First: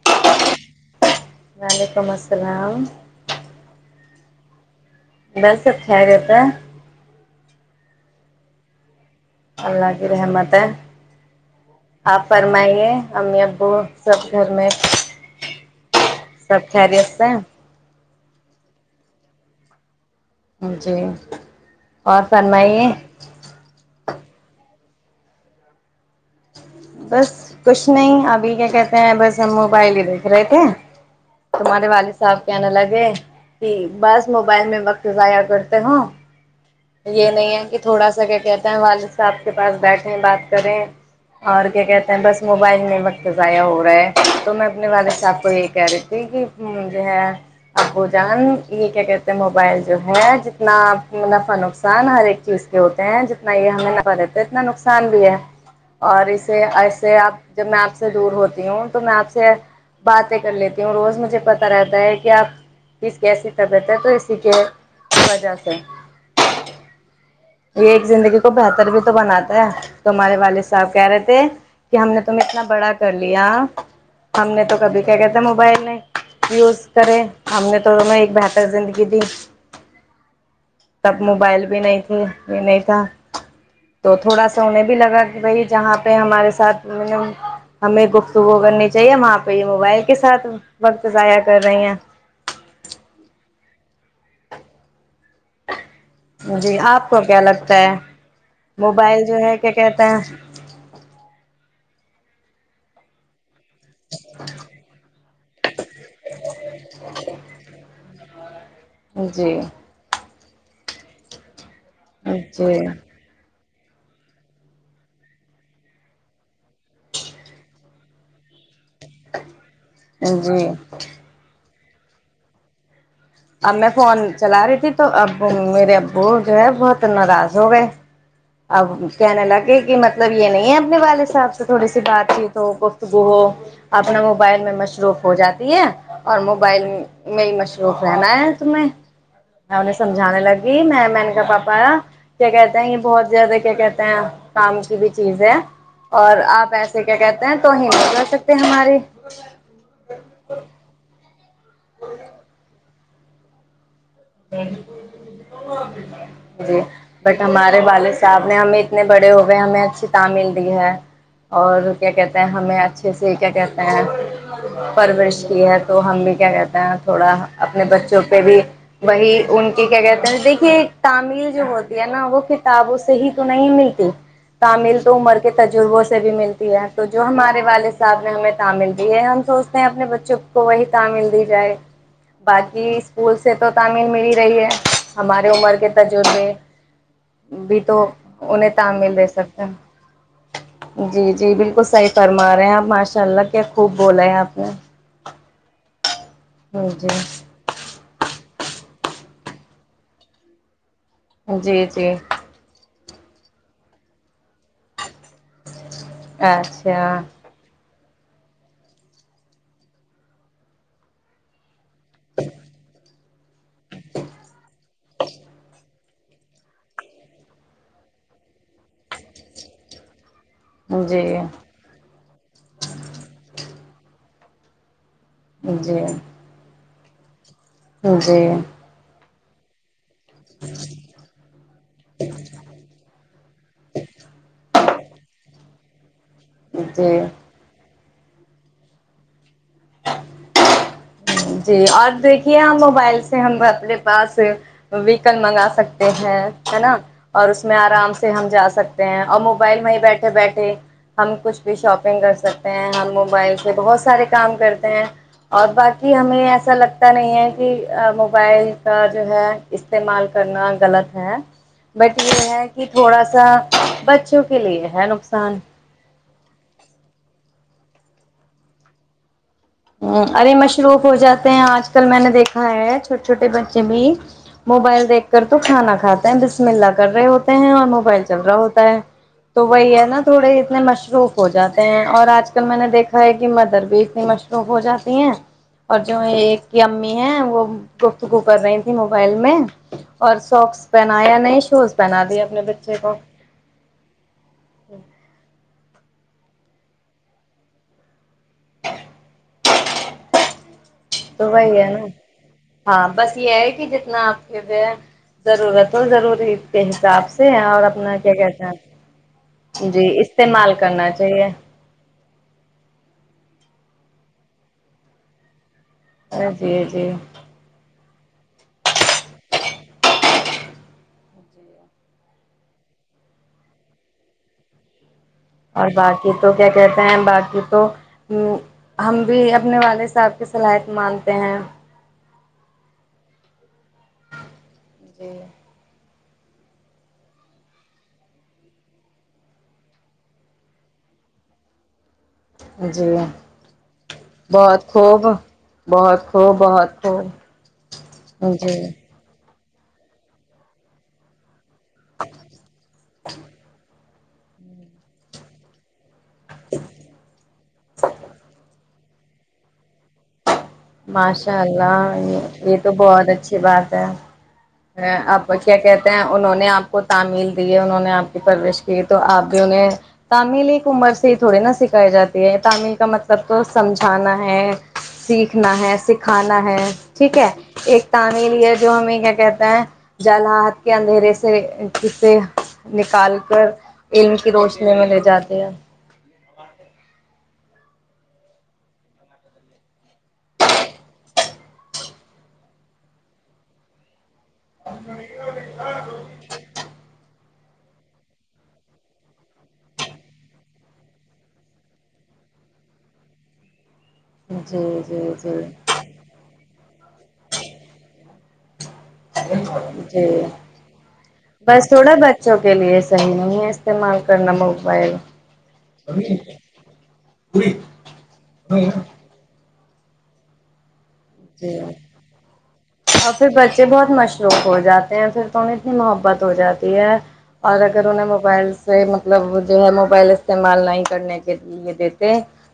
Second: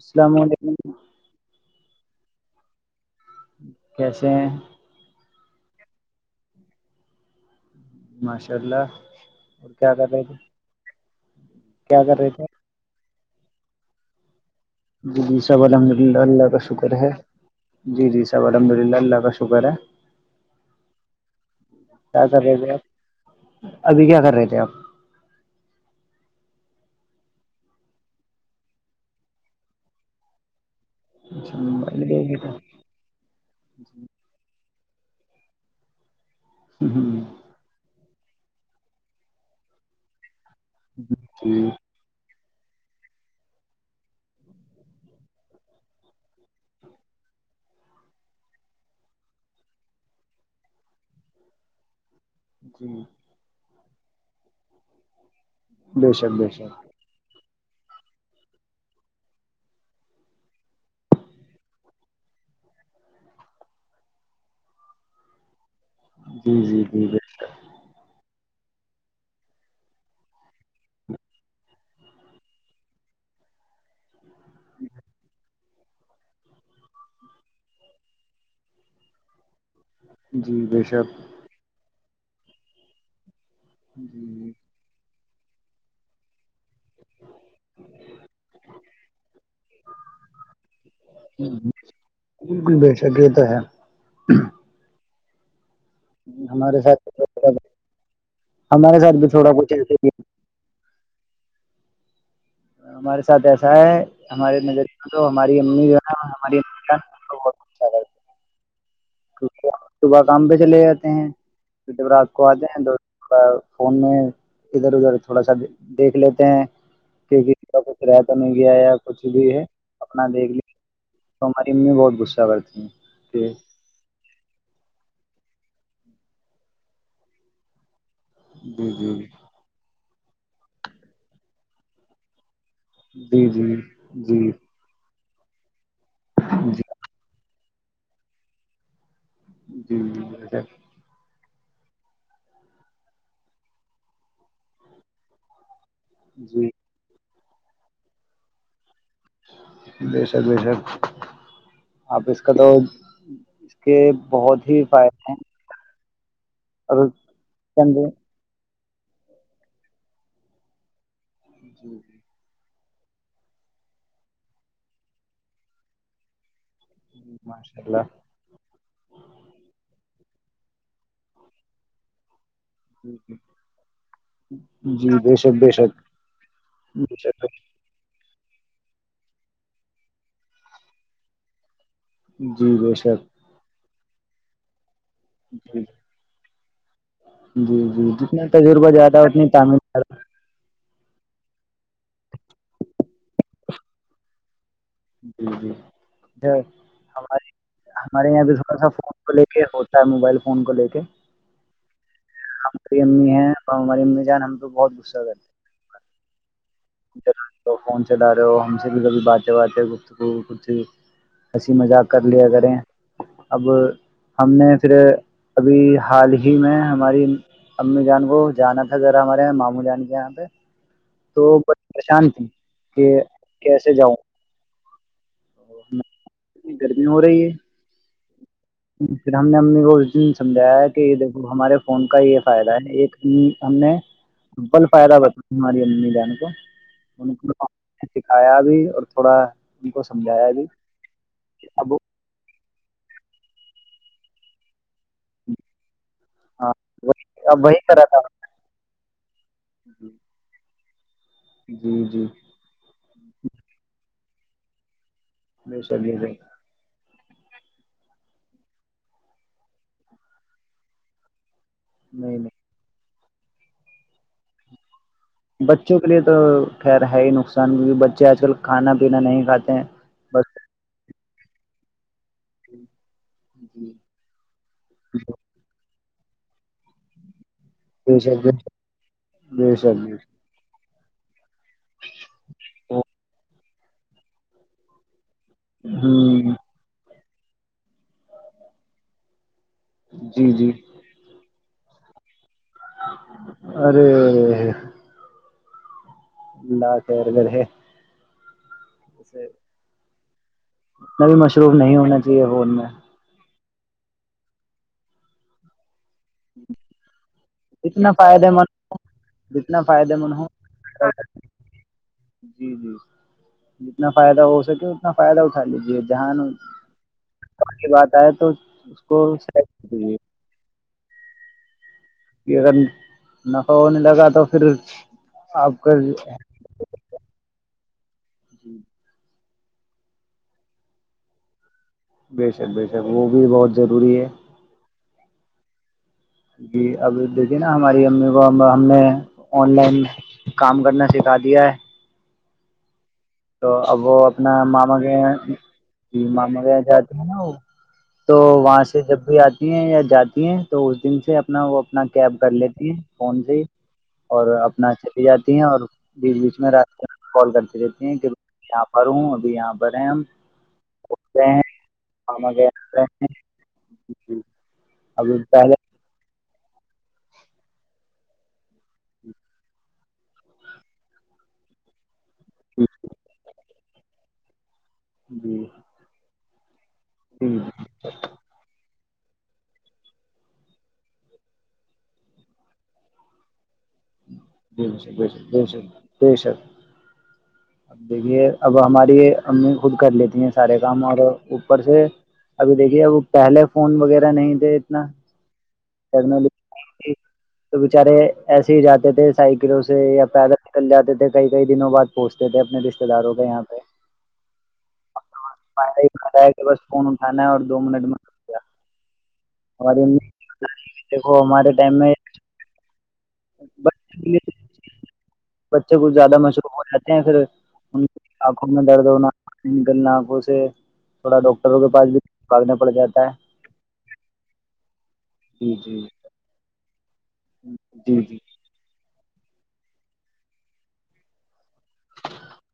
السلام علیکم ہاں وعلیکم السلام کیسے ہیں بس سب خیریت ہے ماشاء اللہ اور اللہ کیا کر کی رہے تھے رحمت ہے کیا کر آپ رہے تھے فرمائیے امی ابو سب گھر میں جی جی سب الحمد اللہ اللہ کا سب شکر خیریت ہے سے ہیں؟ جی جی اچا الحمد للہ اللہ کا شکر ہے جی اور کیا فرمائیے پ د بس کچھ نہیں ابھی کیا کہتے ہیں بس ہم موبائل ہی دیکھ رہے تھے اچھا تمہارے موبائل والد دیکھ صاحب رہے تھے کہنے لگے کہ بس موبائل میں وقت ضائع کرتے ہو ہوں، یہ نہیں ہے کہ تھوڑا سا جا کہتے ہیں والد صاحب کے پاس بیٹھے ہیں بات کریں اور جی کیا کہتے ہیں بس موبائل میں وقت ضائع ہو رہا ہے تو میں اپنے والد صاحب کو یہ کہہ رہی تھی کہ م ہے ابو جان یہ کیا کہتے ہیں موبائل جو ہے جتنا نقصان ہر ایک چیز کے ہوتے جی ہیں جتنا یہ ہمیں پر اتنا نقصان بے اور شک بے اسے شک ایسے آپ جب میں آپ سے دور ہوتی ہوں تو میں آپ سے باتیں کر لیتی ہوں روز مجھے پتا رہتا ہے کہ آپ کس کیسی طبیعت ہے تو اسی کے وجہ سے جی جی جی بال یہ ایک زندگی کو بہتر بھی تو بناتا ہے تومارے والد صاحب کہہ رہے تھے کہ ہم نے تم اتنا بڑا کر لیا ہم نے تو کبھی کیا کہتے موبل یوز کرے ہم نے تو ان ایک بہتر زندگی دی جی بے شک تب موبائل بھی نہیں ہ [inaudible] یہ نہیں تھا تو تھوڑا جی سا انہیں بھی لگا وہی جہاں پہ ہمارے ساتھ م ہمیں گفتگو کرنی چاہیے وہاں پہ ہی موبائل کے ساتھ وقت ضائع کر رہے ہیں بالکل بے شک یہ تو [unintelligible] جی ہمارے آپ ساتھ کو کیا لگتا ہے ہمارے ساتھ موبائل بھی جو تھوڑا ہے کیا کچھ ایسے کہتے ہی ہیں ہمارے ساتھ ایسا ہے ہمارے نظریے تو ہماری امی [unintelligible] ہے، جی کیونکہ [inaudible] ہم صبح کام پہ چلے جاتے ہیں جب آات کو آتے ہیں تو جی کا فون میں ادھر ادھر تھوڑا سا دیکھ لیتے ہیں کہ کا کچھ رہتا نہیں گیا ہے یا کچھ بھی ہے اپنا دیکھ لی جی ہماری میں بہت غصہ کرتی ہیں کہ ا میں فون چلا رہی تھی تو اب میرے ابو جو ہے بہت ناراض ہو گئے ا جی جی کہنے لگ گے کہ مط مطلب یہ نہیں ہے اپنے والد صاحب سے تھوڑی سی بات چیت گفتگو جی ہو جی اپنا جی موبائل میں مشروف ہو جاتی ہے اور موبائل جی میں مش جو ز ن ت میں میں انہیں سجھانے جی لگی میں میں نے کا پاپا پا کیا کہتے ہیں یہ بہت زیادہ کیا کہتے ہیں کام کی بھی چیز ہے اور جی آپ ایسے کیا کہتے تو ہی نہیں رہ سکتے ہماری بےشر بشر آپ اس کا تو کے بہت ہی فائدے ہیں جی اور بٹ ہمارے چند والد صاحب نے ہمیں اتنے بڑے ہو گئے ہمیں اچھی ت مل رہ ہے اور جی کیا کہتے ہیں ہمیں [unintelligible] اچھے سے کیا کہتے ہیں پرورش کی ہے تو ہم بھی کیا کہتے ہیں [unintelligible] تھوڑا جی ماشاء اپنے اللہ بچوں پہ بھی [unintelligible] وہی ان کی کیا کہتے ہیں دیکھیے تمل جو ہوتی ہے نا وہ ک [unintelligible] کتابوں سے ہی تو نہیں ملتی تعمل تو جی بے عمر کے شک بے شک تجربوں سے بھی ملتی ہے تو بے جو شک ہمارے والد صاحب نے ہمیں [unintelligible] ملتی ہے ہم سوچتے ہیں اپنے بچوں کو وہی تع مل دی جائے [unintelligible] جی باقی بے شک اسکول سے [unintelligible] تعمل مل رہی ہے [unintelligible] ہمارے عمر جی کے تجربے جی بھی تو جی جتنا انہیں تجربہ تعمل زیادہ رہے اتنی سکتے تعمیر زیادہ ہیں [unintelligible] جی جی بالکل صحیح فرما رہے ہیں آپ ماشاء اللہ کیا خوب بولا ہے آپ نے جی جی [unintelligible] ہاں جی ہمارے ہمارے یہاں بھی تھوڑا سا فون کو لے کے ہوتا ہے موبائل فون کو لے کے جی جی [unintelligible] ہماری امی ہیں اور ہماری امی جان ہم تو بہت غصہ کرتے ہیں اچھا [unintelligible] فن چلا رہے ہو ہم سے بھی کبھی باتیں بات گت کو کچھ ہسی مذاق کر لیا کریں اب ہم نے پھر ابھی حال ہی میں ہماری امی جان کو جانا تھا ذرا ہمارے یہاں ماموں جان کے یہاں پہ جی تو بڑی پریشان تھی کہ کیسے جاؤں جی گرمی ہو رہی ہے اکے س ہم نے ہممیول سمجھایا کہ دیکھو ہمارے فون کا یہ فائدہ ہے ایک ہم نے سمپل فائدہ بتا ماری امی ل ہیں جی م [unintelligible] سکھایا بھی اور تھوڑا ان کو سمجھایا بھی جی اب اور دیکھیے موبائل ہم اپنے پاس ویکل منگا سکتے ہیں ہاں ہے نا وہی اور اس اب میں وہی کرا آرام تھا سے ہم جا سکتے ہیں اور موبائل میں ہی بیٹھے بیٹھے ہم کچھ بھی جی شاپنگ جی کر سکتے ہیں ہم موبائل سے بہت سارے کام کرتے ہیں اور بے شک بات کہ بے شک ہمیں ایسا لگتا پتا نہیں ہے کہ موبائل کا جو ہے استعمال کرنا غلط ہے بٹ نہیں یہ نہیں ہے کہ تھوڑا سا ا بچوں کے لیے ہے ن بچوں کے لیے تو خیر ہے ہی نقصان کیہ بچے آج کل کھا پینا نہیں کاتے ہ ارے مشروف ہو جاتا ہیں آج کل میں نے دیکھا ہے چھوٹے چھوٹے بچے بھی موبائل دیکھ کر تو کھانا کھاتے ت بسمیلہ کر رہے ہو ہیں اور بے موبائل شک چل رہا ہوتا ہے تو بے وہی شک ہے نا تھوڑے اتنے مشور مصروف ہو جاتے ہیں اور اج کل میں نے دیکھا ہے مدر بھی مشروط تو ہو جاتی ہیں اور ہ جو ہے ایک کہ ہے وہ گفتگو کر رہی تھی موبائل میں اور جی جی سوکس پہنایا ن ٹوس پہنا دی ہے ارے اللہ خیر گ ہے جسے [unintelligible] [unintelligible] اتنا بھی تو مصروف وہی ہے نہیں نا ہونا چاہیے فون میں ہاں بس یہ ہے جتنا آپ کے پ ضرورت ضروری کے حساب سے اور جتنا اپنا کیا فائدے کہتے مند جتنا ہیں جی فائدے مند ہو استعمال کرنا چاہیے جی جی جتنا فائدہ ہو سکے اتنا فائدہ اٹھا لیجیے ج جہان جی جی بات چے تو اس کو دیجے کہ اگر نفہ ہونے لگا تو پھر آپ اور کا باقی تو کیا کہتے ہیں باقی تو ہم بھی اب رنے والے صاحب کی صلاحیت مانتے ہیں بےشک بےشک وہ بھی بہت ضروری ہے جی جی اب دیکھیے نا ہماری امی کو ہم نے آن لائن کام کرنا سکھا دیا ہے ج جی تو اب وہ اپنا بہت ماما خوب گیا بہت خوب ماما گ بہت جاتے ہیں نا خوب وہ تو جی وہاں سے جب بھی آ ہیں یا جاتی ہیں تو اس دن سے اپنا وہ اپنا کیب کر لیتی ہیں فون سے ہی اور اپنا چلی جاتی ہیں اور بیچ بیچ میں رات کال کرتے رہ یہ کہ یہاں پر ہوں ابھی یہاں پر ہیں ہم گئے ماشاء ہیں ماما کے اللہ یہ تو یہاں بہت اچھی بات گئے ہے اب آپ پہلے کیا کہتے ہیں انہوں نے آپ کو تعمل دی انہوں نے آپ کی پرورش کی تو آپ بھی انہیں تعمل ایک عمر سے تھوڑی نا سکھائے جاتی تعمل کا مطلب تو سمجھانا ہے سیکھ جی سنا ہے سکھانا ہے ٹھیک ہے جی ایک تعمل یہ جو ہمیں کہتے ہیں جل ہات کے اندھیرے سے کے نکال کر علم کی جی روشنی میں لے بے شک بے جاتے ہیں شک بے شک بے شک دیکھیے اب ہماری امی خود کر لیتی ہیں سارے کام اور اوپر سے ابھی دیکھیے اب پہلے فون وغیرہ نہیں [unintelligible] تو بچارے ایسے جاتے تھے سائیکلوں سے یا پیدل نکل جاتے تھے کئی کئی دنوں بعد پہچتے تھے اپنے رشتے داروں کے یہاں پہ جی جی جی کہ بس فون اٹھانا ہے اور دو منٹ میں ہماری امی جی دیکھو ہمارے بس ٹائم میں تھوڑا بچوں کے لیے صحی ہے استعمال بس کرنا موبائل بچے کچھ زیادہ مصروف ہو جاتے ہیں پھر ن کرنا کوسے جی ہے اور پھر بچے بہت مشروق ہو جاتے ہیں پھر جی اتنی جی محبت ہو جائے [unintelligible] اور اگر جی انہیں جی موبائل سے مطلب وہ جو ہے موبائل استعمال نہیں کرنے کے یہ دیتے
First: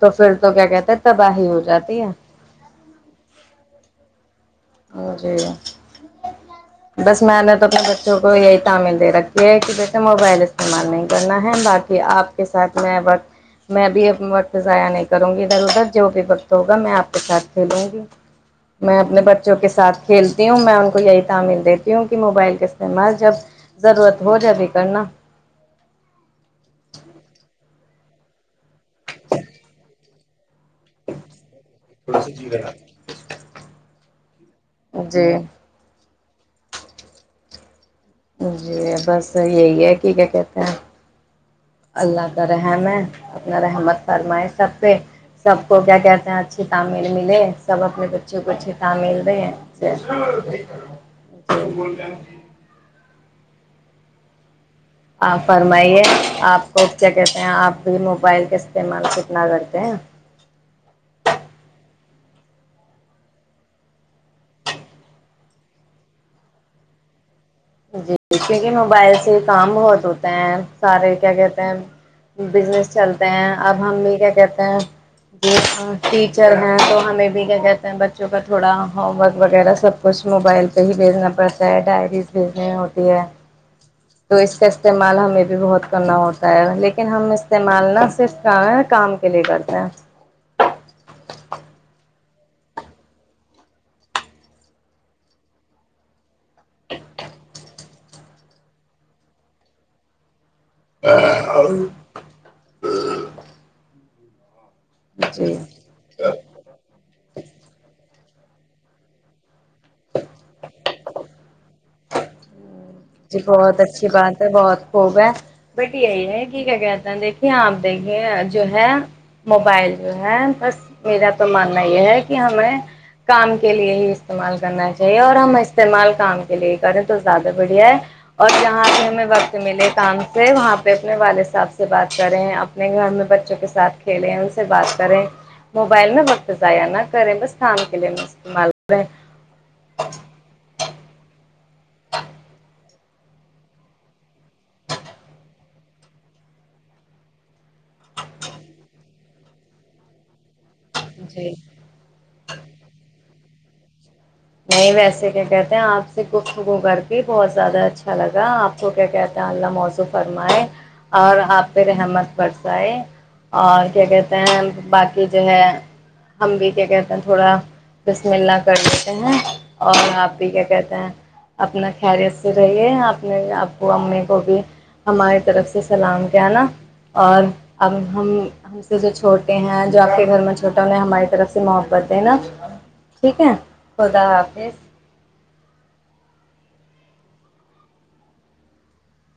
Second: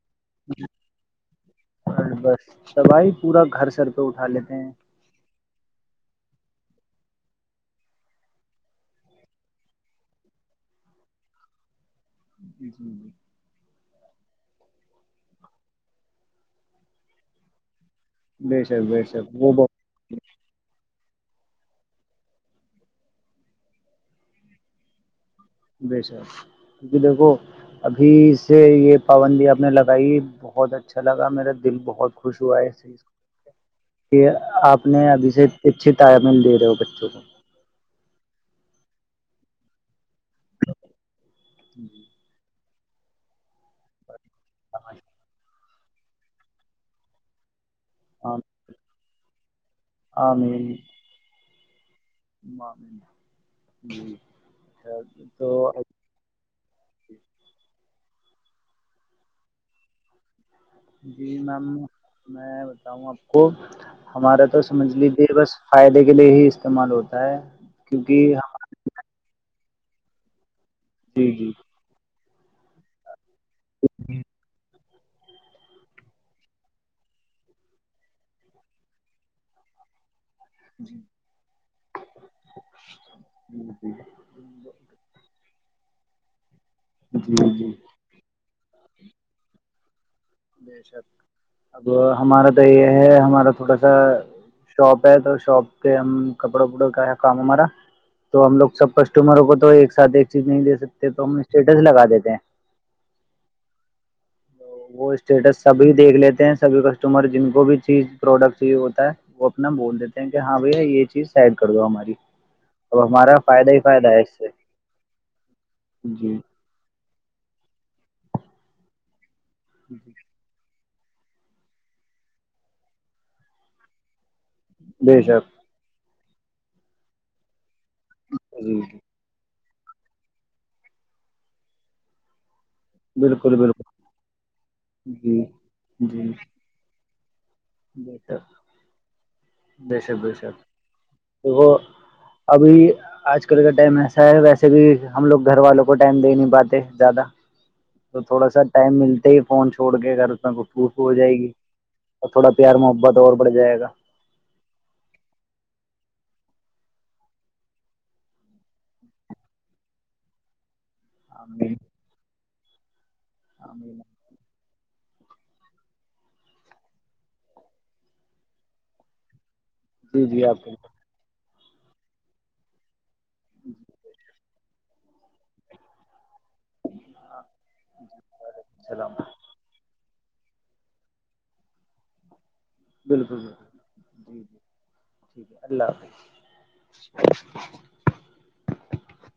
تو پھر تو کیا کہتے تباہی ہو جاتی ہے اور بس تباہی پورا گھر سر تو اٹا لے [unintelligible] اور چاہی بس میں نے تو اپنے بچوں کو یہی تعمل دے رکھی ہے کہ جیسے موبائل استعمال نہیں کرنا ہے با کہ آپ کے جی ساتھ میں جی وقت میں بھی اب وقت ضائع نہیں کروں گی ادھر ادھر جو بھی وقت ہوگا میں آپ کے ساتھ کھلوں گی بے شب میں بے اپنے شب بے بچوں کے ساتھ کھیلتی ہوں میں ان یہی تعمل دیتی ہوں کہ موبائل کا استعمال جب ضرورت ہو جبھی کرنا [unintelligible] ابھی سے یہ پابندی آپ نے لگائی بہت اچھا لگا میرا دل بہت خوش ہوا ہے کہ آپ نے ابھی جی سے اچھے تالمیل دے رہے ہو بچوں کو جی بس یہی ہے کہ کیا کہتے ہیں جی اللہ کررے [inaudible] اپنا رحمت فرمائے سب پہ سب اس کو کیا کہتے ہیں اچھی تعمیر ملے سب اپنے بچوں کو اچھے ت مل رہے ہیں آمین [unintelligible] [unintelligible] آاں تو فرمائیے آپ کو کیا کہتے ہیں آپ بھی موبائل کا استعمال کتنا کرتے ہیں جی میم میں بتاؤں آپ کو ہمارا تو سمجھ لیجیے بس فائدے کے لیے ہی استعمال ہوتا ہے جی کیونکہ موبائل سے کام بہت ہوتا ہیں سارے جی کیا جی کہتے ہیں بزنس چلتا ہیں اب ہم بھی کیا کہتے ہیں جی ٹیچر ہیں تو ہمیں بھی کیا کہتے ہیں بچوں کا تھوڑا ہوم ورک وغیرہ سب کچھ موبائل پہ ہی بھیجنا پڑتا ہے ڈائریز ہوتی ہے تو اس کا استعمال ہمیں بھی بہت کرنا ہو لیکن جی ہم جی جی استعمال نہ صرف کام کے لیے کرتے ہیں بے شک اب ہمارا تو یہ ہے ہمارا تھوڑا سا شاپ ہے تو شاپ پہ ہم کپڑا وپڑا کا ہے کام ہمارا تو ہم لوگ سب کسٹمروں کو تو ایک ساتھ [unintelligible] چیز نہیں دے سکتے تو ہم اسٹیٹس لگا دیتے ہیں وہ جی اسٹیٹس سبھی دیکھ لیتے ہیں سبھی کسٹمر جن [unintelligible] جو بھی چیز پروڈکٹی ہوتا ہے وہ اپنا بول دیتے ہیں کہ ہاں بھ یہ چیز سیڈ کر دو ہماری [unintelligible] جی فائدہ بہت ہی اچھی فائدہ اس بات سے ہے بہت خوب ہے بٹ یہی جی ہے کی کیا گ اد دیک [unintelligible] آپ دیکھیے جو ہے [unintelligible] موبائل جو ہے بس [unintelligible] میرا تو ماننا یہ ہے کہ ہم نے کام کے لیے ہی [unintelligible] استعمال کرنا چاہیے بے اور شک ہم استعمال [unintelligible] کام کے لیے کریں تو زیادہ بڑھیا ہے [unintelligible] اور جی جہاں بھی ہمیں وقت [unintelligible] ملے کام سے وہاں پہ اپنے والد صاحب سے بات کریں آ [unintelligible] اپنے گھر میں بالکل بچوں کے بالکل ساتھ کھیلیں ان سے بات کریں جی موبائل میں جی وقت ضائعانہ [unintelligible] [unintelligible] [unintelligible] بے شک [unintelligible] [unintelligible] دھو ابھی آج کل کا ٹائم ایسا ہے ویسے بھی ہم لوگ گھر والوں کو ٹائم دے نہیں پاتے زیادہ تو تھوڑا سا ٹائم ملتے ہی فون چھوڑ کے ا گھر اس میں ک [unintelligible] پوف ہو جائے گی جی [unintelligible] پیار محبت اور بڑھ جائے گا [unintelligible] نہیں ویسے کیا کہتے ہیں آپ سے ککتگو کر کے بہت زیادہ اچھا لگا آپ کو کیا کہتے ہیں اللہ موضوع فرمائے [unintelligible] اور آپ آمین پھر رحمت پر [unintelligible] بائے [unintelligible] اور آمین کیا کہتے ہیں [unintelligible] باقی جو ہے ہم بھی کیا کہتے ہیں تھوڑا بسم اللہ کر [unintelligible] [inaudible] [unintelligible] اور جی آپ جی بھی کیا کو کہتے ہیں [unintelligible] اپنا خیریت سے رہیے آپ [unintelligible] آب کو امی کو بھی [unintelligible] ہماری طرف سے سلام [unintelligible] نا اور اب ہم وعلیکم ہم سے جو السلام چھوٹے ہیں جو آپ کے [unintelligible] گھر میں چھوٹا انہیں ہماری طرف سے محبت د نا [unintelligible] ٹھیک بالکل ہے خدا بالکل [unintelligible] جی جی حافظ ٹھیک ہے اللہ حافظ [unintelligible] [inaudible] [unintelligible]